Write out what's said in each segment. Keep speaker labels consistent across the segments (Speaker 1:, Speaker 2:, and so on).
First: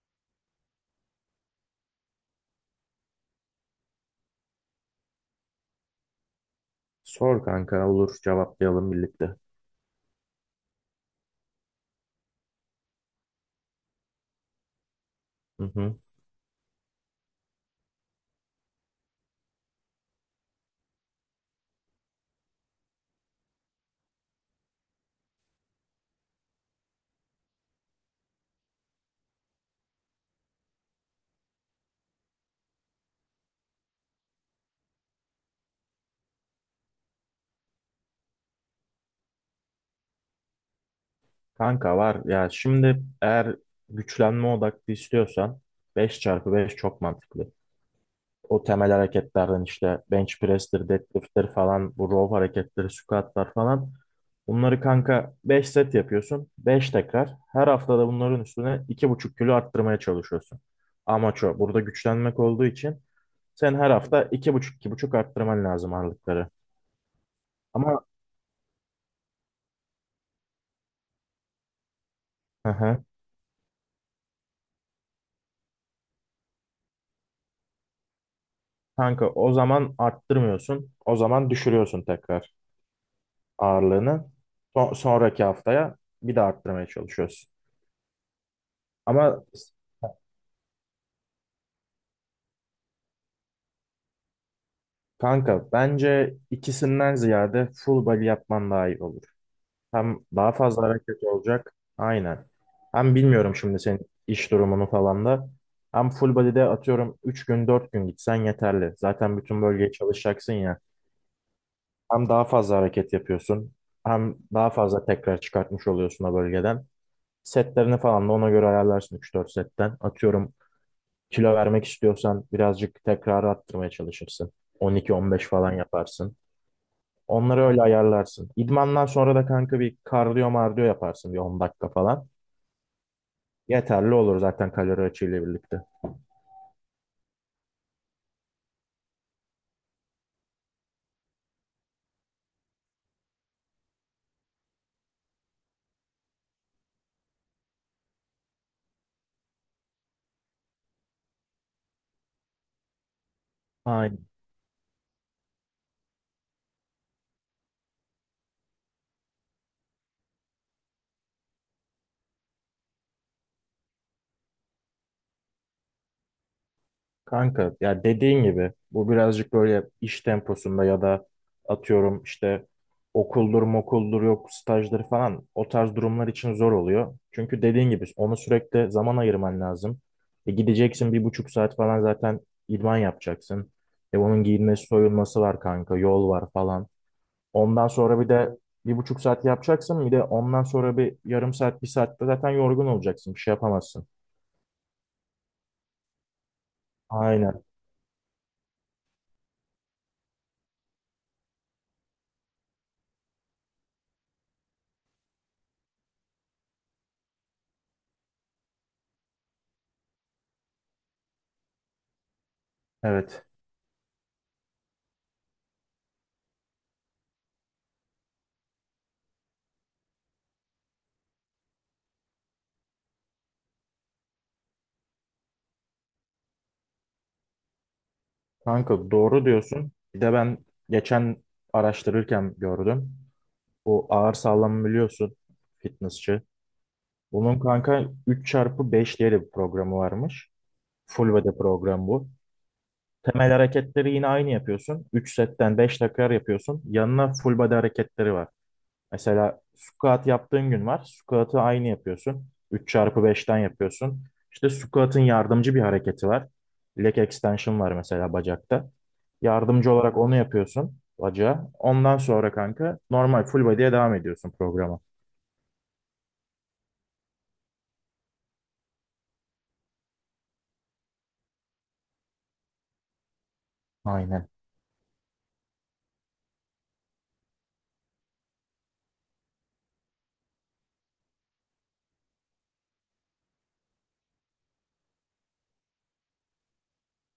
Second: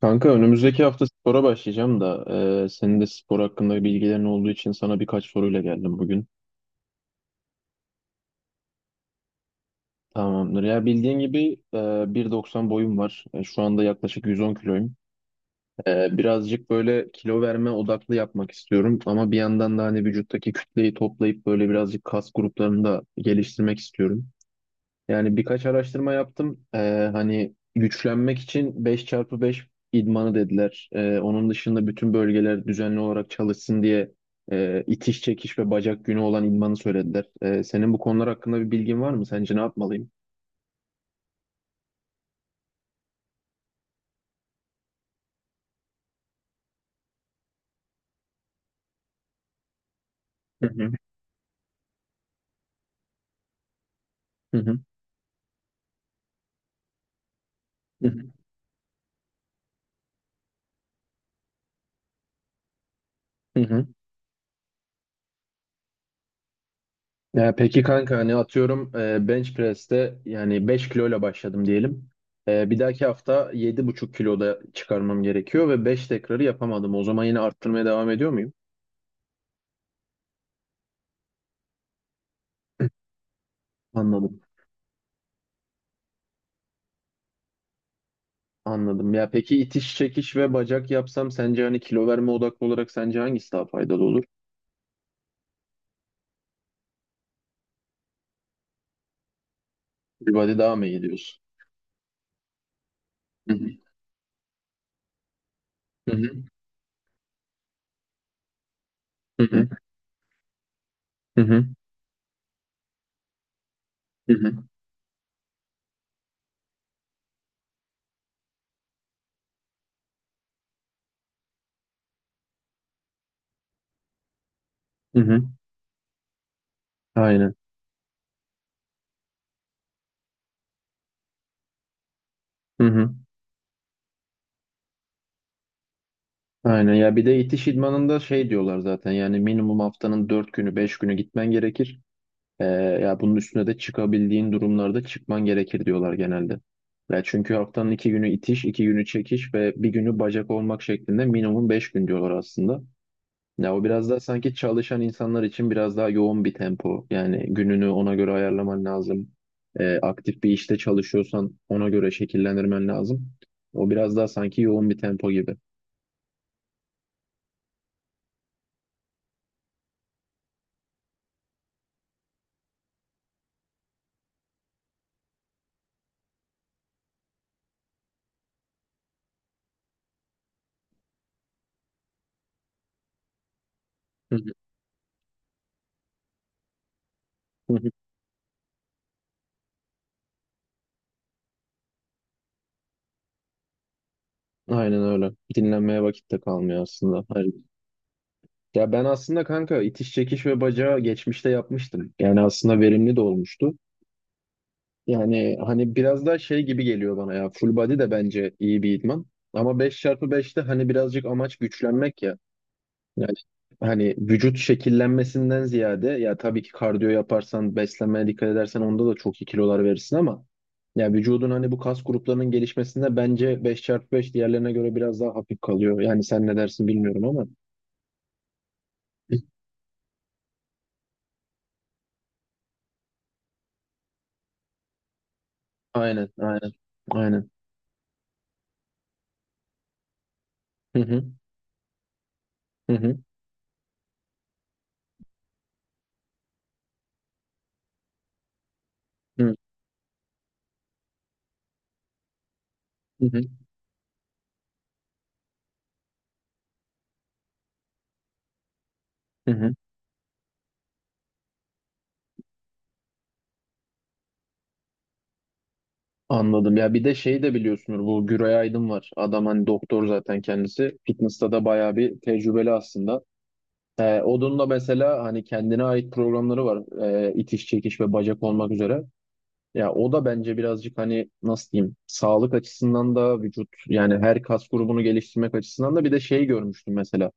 Speaker 1: Kanka önümüzdeki hafta spora başlayacağım da senin de spor hakkında bilgilerin olduğu için sana birkaç soruyla geldim bugün.
Speaker 2: Sor kanka olur cevaplayalım birlikte.
Speaker 1: Tamamdır. Ya bildiğin gibi 1,90 boyum var. Şu anda yaklaşık 110 kiloyum.
Speaker 2: Hı hı.
Speaker 1: Birazcık böyle kilo verme odaklı yapmak istiyorum ama bir yandan da hani vücuttaki kütleyi toplayıp böyle birazcık kas gruplarını da geliştirmek istiyorum. Yani birkaç araştırma yaptım. Hani güçlenmek için 5x5 idmanı dediler. Onun dışında bütün bölgeler düzenli olarak çalışsın diye itiş çekiş ve bacak günü olan idmanı söylediler. Senin bu konular hakkında bir bilgin var mı? Sence ne yapmalıyım?
Speaker 2: Kanka var ya şimdi eğer güçlenme odaklı istiyorsan 5x5 çok mantıklı. O temel hareketlerden işte bench
Speaker 1: Hı
Speaker 2: press'tir,
Speaker 1: hı.
Speaker 2: deadlift'tir falan bu row hareketleri, squat'lar falan.
Speaker 1: Hı hı.
Speaker 2: Bunları kanka 5 set yapıyorsun. 5 tekrar. Her haftada
Speaker 1: Hı hı.
Speaker 2: bunların üstüne 2,5 kilo arttırmaya çalışıyorsun. Amaç o. Burada güçlenmek olduğu için
Speaker 1: Hı
Speaker 2: sen
Speaker 1: hı.
Speaker 2: her hafta 2,5-2,5 arttırman lazım ağırlıkları.
Speaker 1: Ya peki
Speaker 2: Ama
Speaker 1: kanka hani atıyorum bench press'te yani 5 kiloyla başladım diyelim.
Speaker 2: hı
Speaker 1: Bir
Speaker 2: hı.
Speaker 1: dahaki hafta 7,5 kiloda çıkarmam gerekiyor ve 5 tekrarı yapamadım. O zaman yine arttırmaya devam ediyor muyum?
Speaker 2: Kanka o zaman arttırmıyorsun. O zaman düşürüyorsun tekrar ağırlığını.
Speaker 1: Anladım.
Speaker 2: Sonraki haftaya bir de arttırmaya çalışıyorsun.
Speaker 1: Anladım. Ya
Speaker 2: Ama
Speaker 1: peki itiş çekiş ve bacak yapsam sence hani kilo verme odaklı olarak sence hangisi daha faydalı olur?
Speaker 2: kanka bence ikisinden ziyade full body yapman daha iyi olur. Hem daha
Speaker 1: Beachbody daha
Speaker 2: fazla
Speaker 1: mı iyi
Speaker 2: hareket
Speaker 1: diyorsun?
Speaker 2: olacak. Aynen. Hem
Speaker 1: Hı
Speaker 2: bilmiyorum
Speaker 1: hı.
Speaker 2: şimdi senin iş durumunu falan da. Hem
Speaker 1: Hı hı.
Speaker 2: full body'de atıyorum 3 gün 4 gün gitsen yeterli. Zaten
Speaker 1: Hı
Speaker 2: bütün
Speaker 1: hı.
Speaker 2: bölgeye çalışacaksın ya.
Speaker 1: Hı hı.
Speaker 2: Hem daha fazla hareket yapıyorsun.
Speaker 1: Hı
Speaker 2: Hem
Speaker 1: hı.
Speaker 2: daha fazla tekrar çıkartmış oluyorsun o bölgeden. Setlerini falan da ona göre ayarlarsın üç dört setten. Atıyorum kilo vermek istiyorsan birazcık tekrar arttırmaya çalışırsın. 12-15
Speaker 1: Hı.
Speaker 2: falan yaparsın.
Speaker 1: Aynen.
Speaker 2: Onları öyle ayarlarsın. İdmandan sonra da kanka bir kardiyo mardiyo yaparsın bir 10 dakika falan.
Speaker 1: Hı hı.
Speaker 2: Yeterli olur zaten kalori açığıyla birlikte.
Speaker 1: Aynen. Ya bir de itiş idmanında şey diyorlar zaten yani minimum haftanın 4 günü 5 günü gitmen gerekir. Ee, ya bunun üstüne de çıkabildiğin durumlarda çıkman gerekir diyorlar genelde. Ya çünkü haftanın 2 günü itiş, 2 günü çekiş ve bir günü bacak olmak şeklinde minimum 5 gün diyorlar aslında. Ya o biraz daha
Speaker 2: Aynen.
Speaker 1: sanki çalışan insanlar için biraz daha yoğun bir tempo. Yani gününü ona göre ayarlaman lazım. Aktif bir işte çalışıyorsan ona göre şekillendirmen lazım. O biraz daha sanki yoğun bir tempo gibi.
Speaker 2: Kanka ya dediğin gibi bu birazcık böyle iş temposunda ya da atıyorum işte okuldur mokuldur yok stajdır falan o tarz durumlar için zor oluyor. Çünkü dediğin gibi onu sürekli zaman ayırman lazım. E gideceksin 1,5 saat falan zaten idman yapacaksın. E
Speaker 1: Hı
Speaker 2: onun
Speaker 1: hı.
Speaker 2: giyinmesi soyulması var kanka yol var falan.
Speaker 1: Hı
Speaker 2: Ondan
Speaker 1: hı.
Speaker 2: sonra bir de 1,5 saat yapacaksın bir de ondan sonra bir yarım saat bir saatte zaten yorgun olacaksın bir şey yapamazsın.
Speaker 1: Aynen öyle. Dinlenmeye vakit de kalmıyor aslında. Hayır.
Speaker 2: Aynen
Speaker 1: Ya ben aslında kanka itiş çekiş ve bacağı geçmişte yapmıştım. Yani aslında verimli de olmuştu. Yani hani biraz daha şey gibi geliyor bana ya. Full body de bence iyi bir idman. Ama 5x5'te hani birazcık amaç güçlenmek ya. Yani
Speaker 2: evet.
Speaker 1: hani vücut şekillenmesinden ziyade ya tabii ki kardiyo yaparsan, beslenmeye dikkat edersen onda da çok iyi kilolar verirsin ama ya vücudun hani bu kas gruplarının gelişmesinde bence 5x5 diğerlerine göre biraz daha hafif kalıyor. Yani sen ne dersin bilmiyorum ama.
Speaker 2: Kanka doğru diyorsun. Bir de ben geçen araştırırken gördüm. Bu ağır sağlam biliyorsun
Speaker 1: Aynen,
Speaker 2: fitnessçi.
Speaker 1: aynen, aynen.
Speaker 2: Bunun kanka 3 çarpı 5 diye de bir programı varmış.
Speaker 1: Hı hı,
Speaker 2: Full body program bu.
Speaker 1: hı hı,
Speaker 2: Temel hareketleri yine aynı yapıyorsun. 3 setten 5 tekrar yapıyorsun. Yanına full body hareketleri var.
Speaker 1: hı
Speaker 2: Mesela squat yaptığın gün var. Squat'ı aynı yapıyorsun. üç çarpı
Speaker 1: hı,
Speaker 2: beşten yapıyorsun. İşte squat'ın yardımcı bir hareketi var. Leg extension var mesela bacakta.
Speaker 1: hı hı.
Speaker 2: Yardımcı olarak onu yapıyorsun bacağa. Ondan sonra kanka normal full body'ye devam ediyorsun programa.
Speaker 1: Anladım. Ya bir de şey de biliyorsunuz bu Güray Aydın var. Adam hani doktor zaten kendisi. Fitness'ta da bayağı bir tecrübeli aslında. Ee,
Speaker 2: Aynen.
Speaker 1: da mesela hani kendine ait programları var. İtiş, çekiş ve bacak olmak üzere. Ya o da bence birazcık hani nasıl diyeyim sağlık açısından da vücut yani her kas grubunu geliştirmek açısından da bir de şey görmüştüm mesela.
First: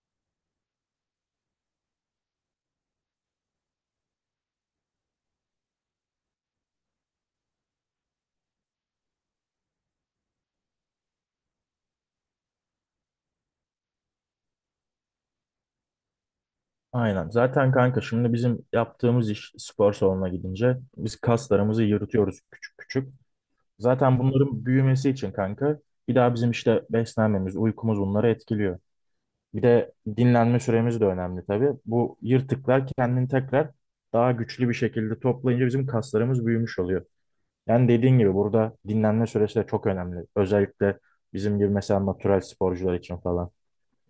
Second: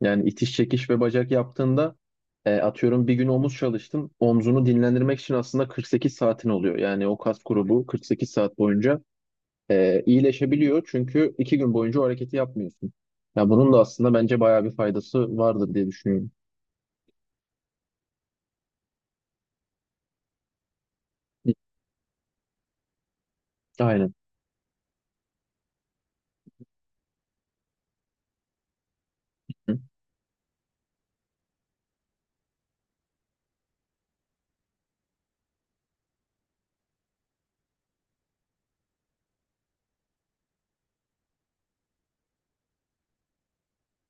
Speaker 1: Yani itiş, çekiş ve bacak yaptığında atıyorum bir gün omuz çalıştın. Omzunu dinlendirmek için aslında 48 saatin oluyor. Yani o kas grubu 48 saat boyunca iyileşebiliyor. Çünkü iki gün boyunca o hareketi yapmıyorsun. Ya bunun da aslında bence bayağı bir faydası vardır diye düşünüyorum.
Speaker 2: Aynen. Zaten kanka şimdi bizim yaptığımız iş spor salonuna gidince biz kaslarımızı yırtıyoruz küçük küçük.
Speaker 1: Aynen.
Speaker 2: Zaten bunların büyümesi için kanka bir daha bizim işte beslenmemiz, uykumuz bunları etkiliyor. Bir
Speaker 1: Hı.
Speaker 2: de dinlenme süremiz de önemli tabii. Bu yırtıklar kendini tekrar daha güçlü bir şekilde toplayınca bizim kaslarımız büyümüş oluyor. Yani dediğin gibi burada dinlenme süresi de çok önemli. Özellikle bizim gibi mesela natural sporcular için falan.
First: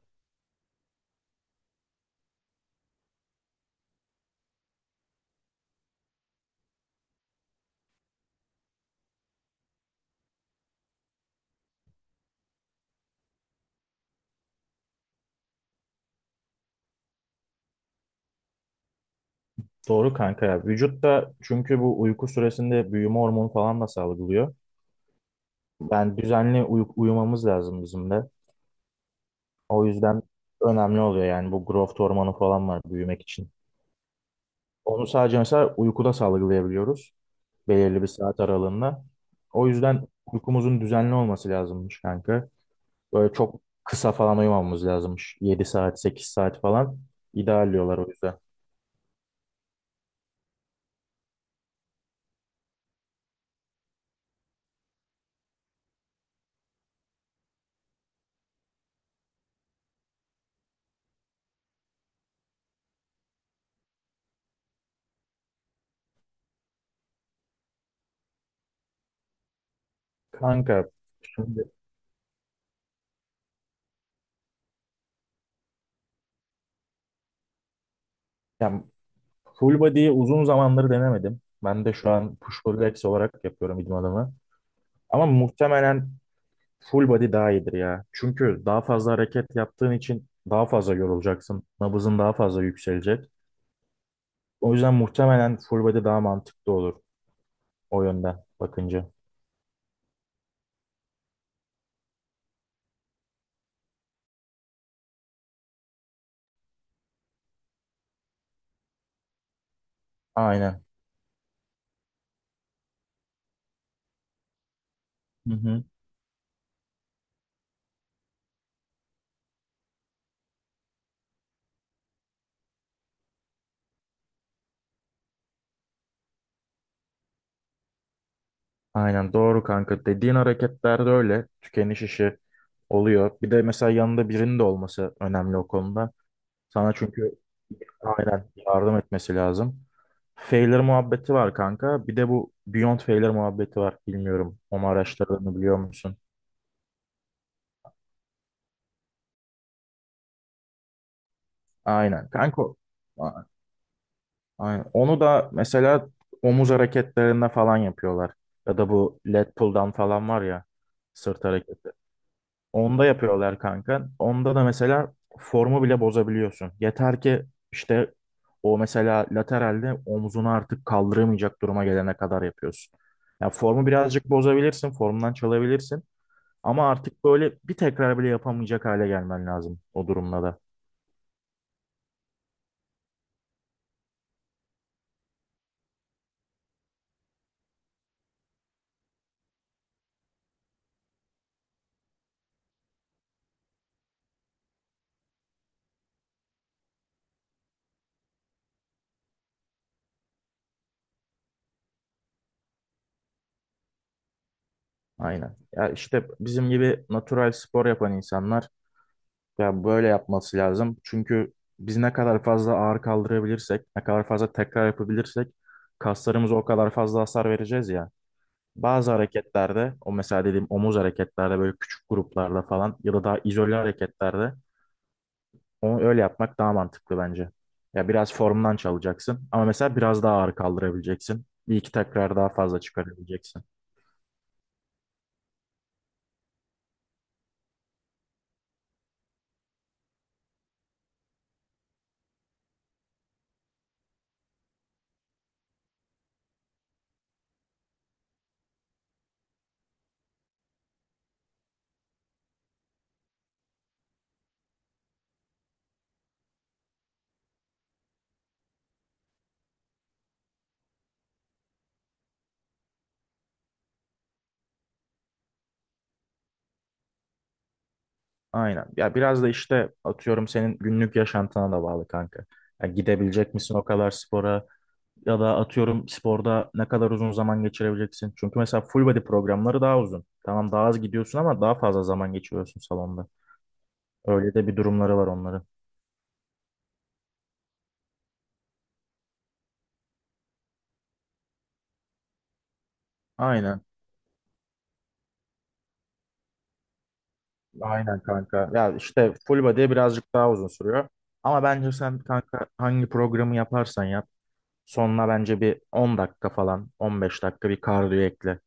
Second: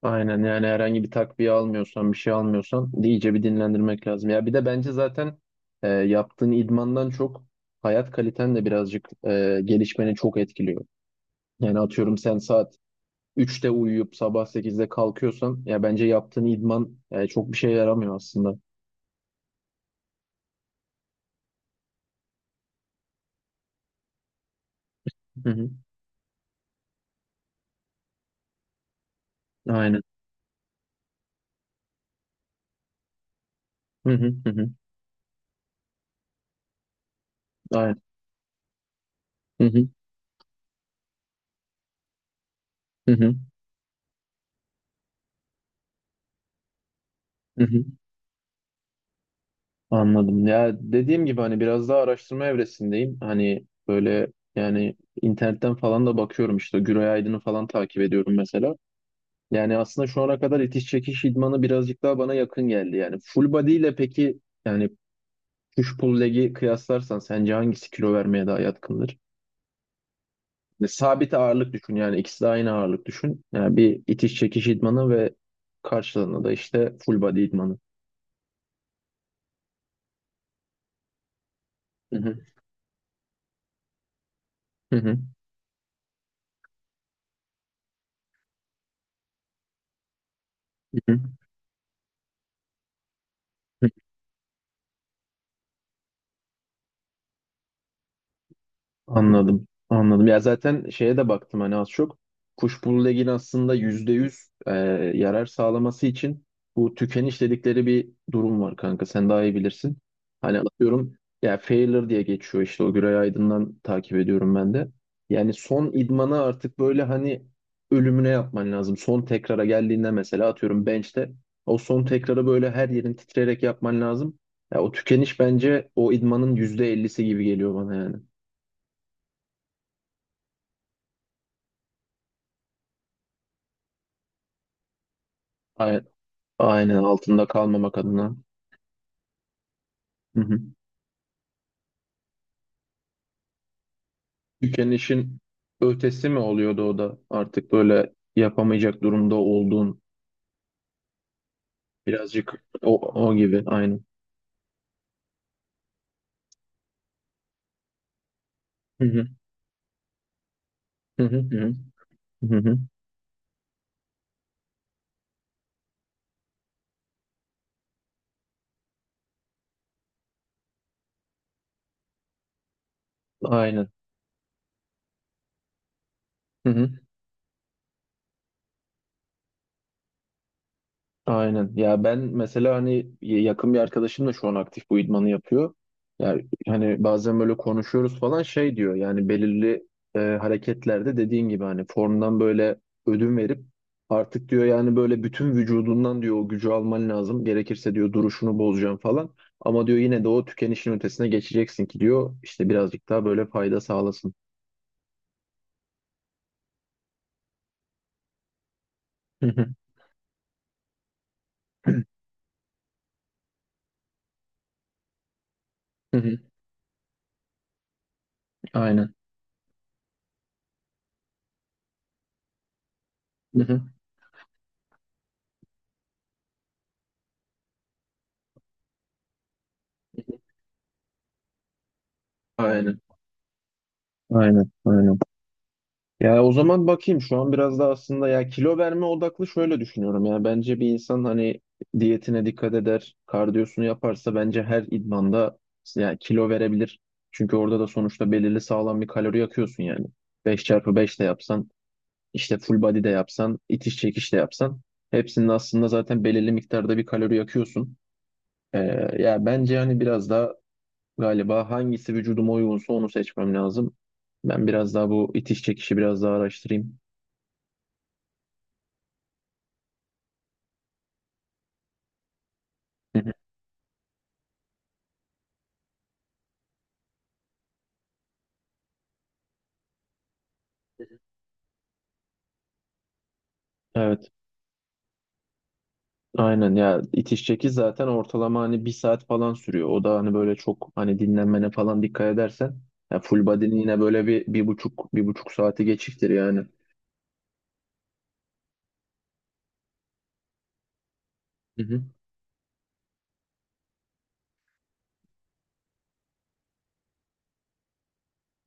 Speaker 1: Aynen yani herhangi bir takviye almıyorsan bir şey almıyorsan iyice bir dinlendirmek lazım. Ya bir de bence zaten yaptığın idmandan çok hayat kaliten de birazcık gelişmeni çok etkiliyor. Yani atıyorum sen saat üçte uyuyup sabah sekizde kalkıyorsan ya bence yaptığın idman çok bir şey yaramıyor aslında.
Speaker 2: Doğru kanka ya. Vücut da çünkü bu uyku süresinde büyüme hormonu falan da salgılıyor.
Speaker 1: Hı hı.
Speaker 2: Yani düzenli uyumamız lazım bizim de. O
Speaker 1: Aynen.
Speaker 2: yüzden önemli oluyor yani bu growth hormonu falan var büyümek için.
Speaker 1: Hı hı hı hı.
Speaker 2: Onu sadece mesela uykuda salgılayabiliyoruz.
Speaker 1: Aynen.
Speaker 2: Belirli bir saat aralığında.
Speaker 1: Hı
Speaker 2: O
Speaker 1: hı
Speaker 2: yüzden uykumuzun düzenli olması lazımmış kanka.
Speaker 1: hı
Speaker 2: Böyle
Speaker 1: hı.
Speaker 2: çok kısa falan uyumamamız lazımmış. 7 saat, 8 saat falan
Speaker 1: Hı
Speaker 2: ideal
Speaker 1: hı.
Speaker 2: diyorlar o yüzden.
Speaker 1: Anladım. Ya dediğim gibi hani biraz daha araştırma evresindeyim. Hani böyle yani internetten falan da bakıyorum işte Güray Aydın'ı falan takip ediyorum mesela. Yani aslında şu ana kadar itiş çekiş idmanı birazcık daha bana yakın geldi. Yani full body ile peki yani push pull leg'i kıyaslarsan sence hangisi kilo vermeye daha yatkındır? Ve
Speaker 2: Kanka
Speaker 1: sabit
Speaker 2: şimdi
Speaker 1: ağırlık düşün yani ikisi de aynı ağırlık düşün. Yani bir itiş çekiş idmanı ve karşılığında da işte full body idmanı.
Speaker 2: yani full body'yi uzun zamandır denemedim. Ben de şu
Speaker 1: Hı
Speaker 2: an
Speaker 1: hı.
Speaker 2: push pull legs olarak yapıyorum idmanımı.
Speaker 1: Hı hı.
Speaker 2: Ama muhtemelen full body daha iyidir ya. Çünkü daha fazla hareket yaptığın için daha fazla
Speaker 1: Hı hı.
Speaker 2: yorulacaksın. Nabızın daha fazla yükselecek. O yüzden muhtemelen full body daha mantıklı olur o yönden bakınca.
Speaker 1: Anladım. Anladım. Ya zaten şeye de baktım hani az çok. Kuşbulu legin aslında %100 yarar sağlaması için bu tükeniş dedikleri bir durum var kanka. Sen daha iyi bilirsin. Hani
Speaker 2: Aynen.
Speaker 1: atıyorum ya Failure diye geçiyor işte o Güray Aydın'dan takip ediyorum ben de. Yani
Speaker 2: Hı hı.
Speaker 1: son idmanı artık böyle hani ölümüne yapman lazım. Son tekrara geldiğinde mesela atıyorum bench'te o son tekrarı böyle her yerin titreyerek yapman lazım. Ya o tükeniş bence o idmanın %50'si gibi geliyor bana yani.
Speaker 2: Aynen doğru kanka. Dediğin hareketlerde öyle tükeniş işi oluyor. Bir de mesela yanında birinin de olması önemli o konuda. Sana
Speaker 1: Aynen
Speaker 2: çünkü
Speaker 1: altında kalmamak adına.
Speaker 2: aynen yardım etmesi lazım.
Speaker 1: Hı hı.
Speaker 2: Failure muhabbeti var kanka. Bir de bu Beyond Failure muhabbeti var. Bilmiyorum. Onu
Speaker 1: Tükenişin
Speaker 2: araştırdığını biliyor musun?
Speaker 1: ötesi mi oluyordu o da artık böyle yapamayacak durumda olduğun
Speaker 2: Aynen kanka.
Speaker 1: birazcık o, o
Speaker 2: a-
Speaker 1: gibi aynen.
Speaker 2: Aynen. Onu da mesela omuz hareketlerinde falan yapıyorlar. Ya da
Speaker 1: Hı
Speaker 2: bu
Speaker 1: hı.
Speaker 2: lat pull'dan falan var ya
Speaker 1: Hı hı.
Speaker 2: sırt
Speaker 1: Hı hı.
Speaker 2: hareketi.
Speaker 1: Hı hı.
Speaker 2: Onda yapıyorlar kanka. Onda da mesela formu bile bozabiliyorsun. Yeter ki işte o mesela lateralde omzunu artık kaldıramayacak duruma gelene kadar yapıyorsun. Ya formu
Speaker 1: Aynen.
Speaker 2: birazcık bozabilirsin, formdan çalabilirsin.
Speaker 1: Hı
Speaker 2: Ama
Speaker 1: hı.
Speaker 2: artık böyle bir tekrar bile yapamayacak hale gelmen lazım o durumda da.
Speaker 1: Aynen. Ya ben mesela hani yakın bir arkadaşım da şu an aktif bu idmanı yapıyor. Yani hani bazen böyle konuşuyoruz falan şey diyor yani belirli hareketlerde dediğin gibi hani formdan böyle ödün verip artık diyor yani böyle bütün vücudundan diyor o gücü alman lazım. Gerekirse diyor duruşunu bozacaksın falan. Ama diyor yine de o tükenişin ötesine geçeceksin ki diyor işte birazcık daha böyle fayda sağlasın.
Speaker 2: Aynen. Ya işte bizim gibi natural spor yapan insanlar
Speaker 1: Hı hı,
Speaker 2: ya böyle yapması lazım. Çünkü biz ne kadar fazla ağır kaldırabilirsek, ne kadar fazla tekrar yapabilirsek
Speaker 1: hı hı.
Speaker 2: kaslarımıza o kadar fazla hasar vereceğiz ya. Bazı
Speaker 1: Aynen.
Speaker 2: hareketlerde, o mesela dediğim omuz hareketlerde böyle küçük gruplarla falan ya da daha
Speaker 1: Hı
Speaker 2: izole
Speaker 1: hı.
Speaker 2: hareketlerde onu öyle yapmak daha mantıklı bence. Ya biraz formdan çalacaksın ama mesela biraz daha ağır kaldırabileceksin. Bir iki tekrar daha fazla
Speaker 1: Aynen.
Speaker 2: çıkarabileceksin.
Speaker 1: Aynen. Aynen. Ya o zaman bakayım şu an biraz da aslında ya kilo verme odaklı şöyle düşünüyorum ya bence bir insan hani diyetine dikkat eder, kardiyosunu yaparsa bence her idmanda ya kilo verebilir. Çünkü orada da sonuçta belirli sağlam bir kalori yakıyorsun yani. Beş çarpı 5 de yapsan, işte full body de yapsan, itiş çekiş de yapsan hepsinin aslında zaten belirli miktarda bir kalori yakıyorsun. Ee, ya bence hani biraz daha galiba hangisi vücuduma uygunsa onu seçmem lazım. Ben biraz daha bu itiş çekişi biraz daha araştırayım.
Speaker 2: Aynen. Ya biraz da işte atıyorum senin günlük yaşantına da bağlı kanka. Ya gidebilecek misin o kadar spora? Ya da atıyorum sporda ne kadar uzun zaman geçirebileceksin. Çünkü mesela full body programları daha uzun. Tamam daha az gidiyorsun ama daha fazla zaman geçiriyorsun salonda.
Speaker 1: Evet,
Speaker 2: Öyle de bir durumları var onların.
Speaker 1: aynen ya itiş çekiş zaten ortalama hani bir saat falan sürüyor. O da hani böyle çok hani dinlenmene falan dikkat edersen ya full body'nin
Speaker 2: Aynen.
Speaker 1: yine böyle bir, bir buçuk bir buçuk saati geçiktir yani.
Speaker 2: Aynen kanka. Ya işte full body birazcık daha uzun sürüyor. Ama
Speaker 1: Hı
Speaker 2: bence
Speaker 1: hı.
Speaker 2: sen kanka hangi programı yaparsan yap. Sonuna bence bir 10 dakika falan 15 dakika bir kardiyo ekle.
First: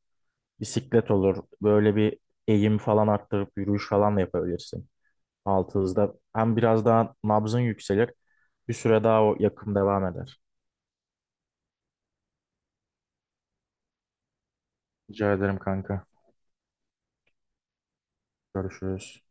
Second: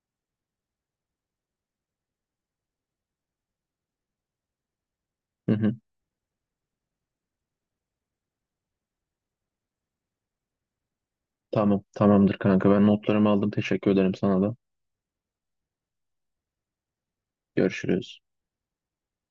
Speaker 2: Bisiklet olur. Böyle bir eğim falan arttırıp yürüyüş falan da yapabilirsin.
Speaker 1: Hı hı.
Speaker 2: Altınızda. Hem biraz daha nabzın yükselir. Bir süre daha o yakım devam eder.
Speaker 1: Tamam, tamamdır kanka ben notlarımı aldım teşekkür ederim sana da.
Speaker 2: Rica ederim kanka.
Speaker 1: Görüşürüz.
Speaker 2: Görüşürüz.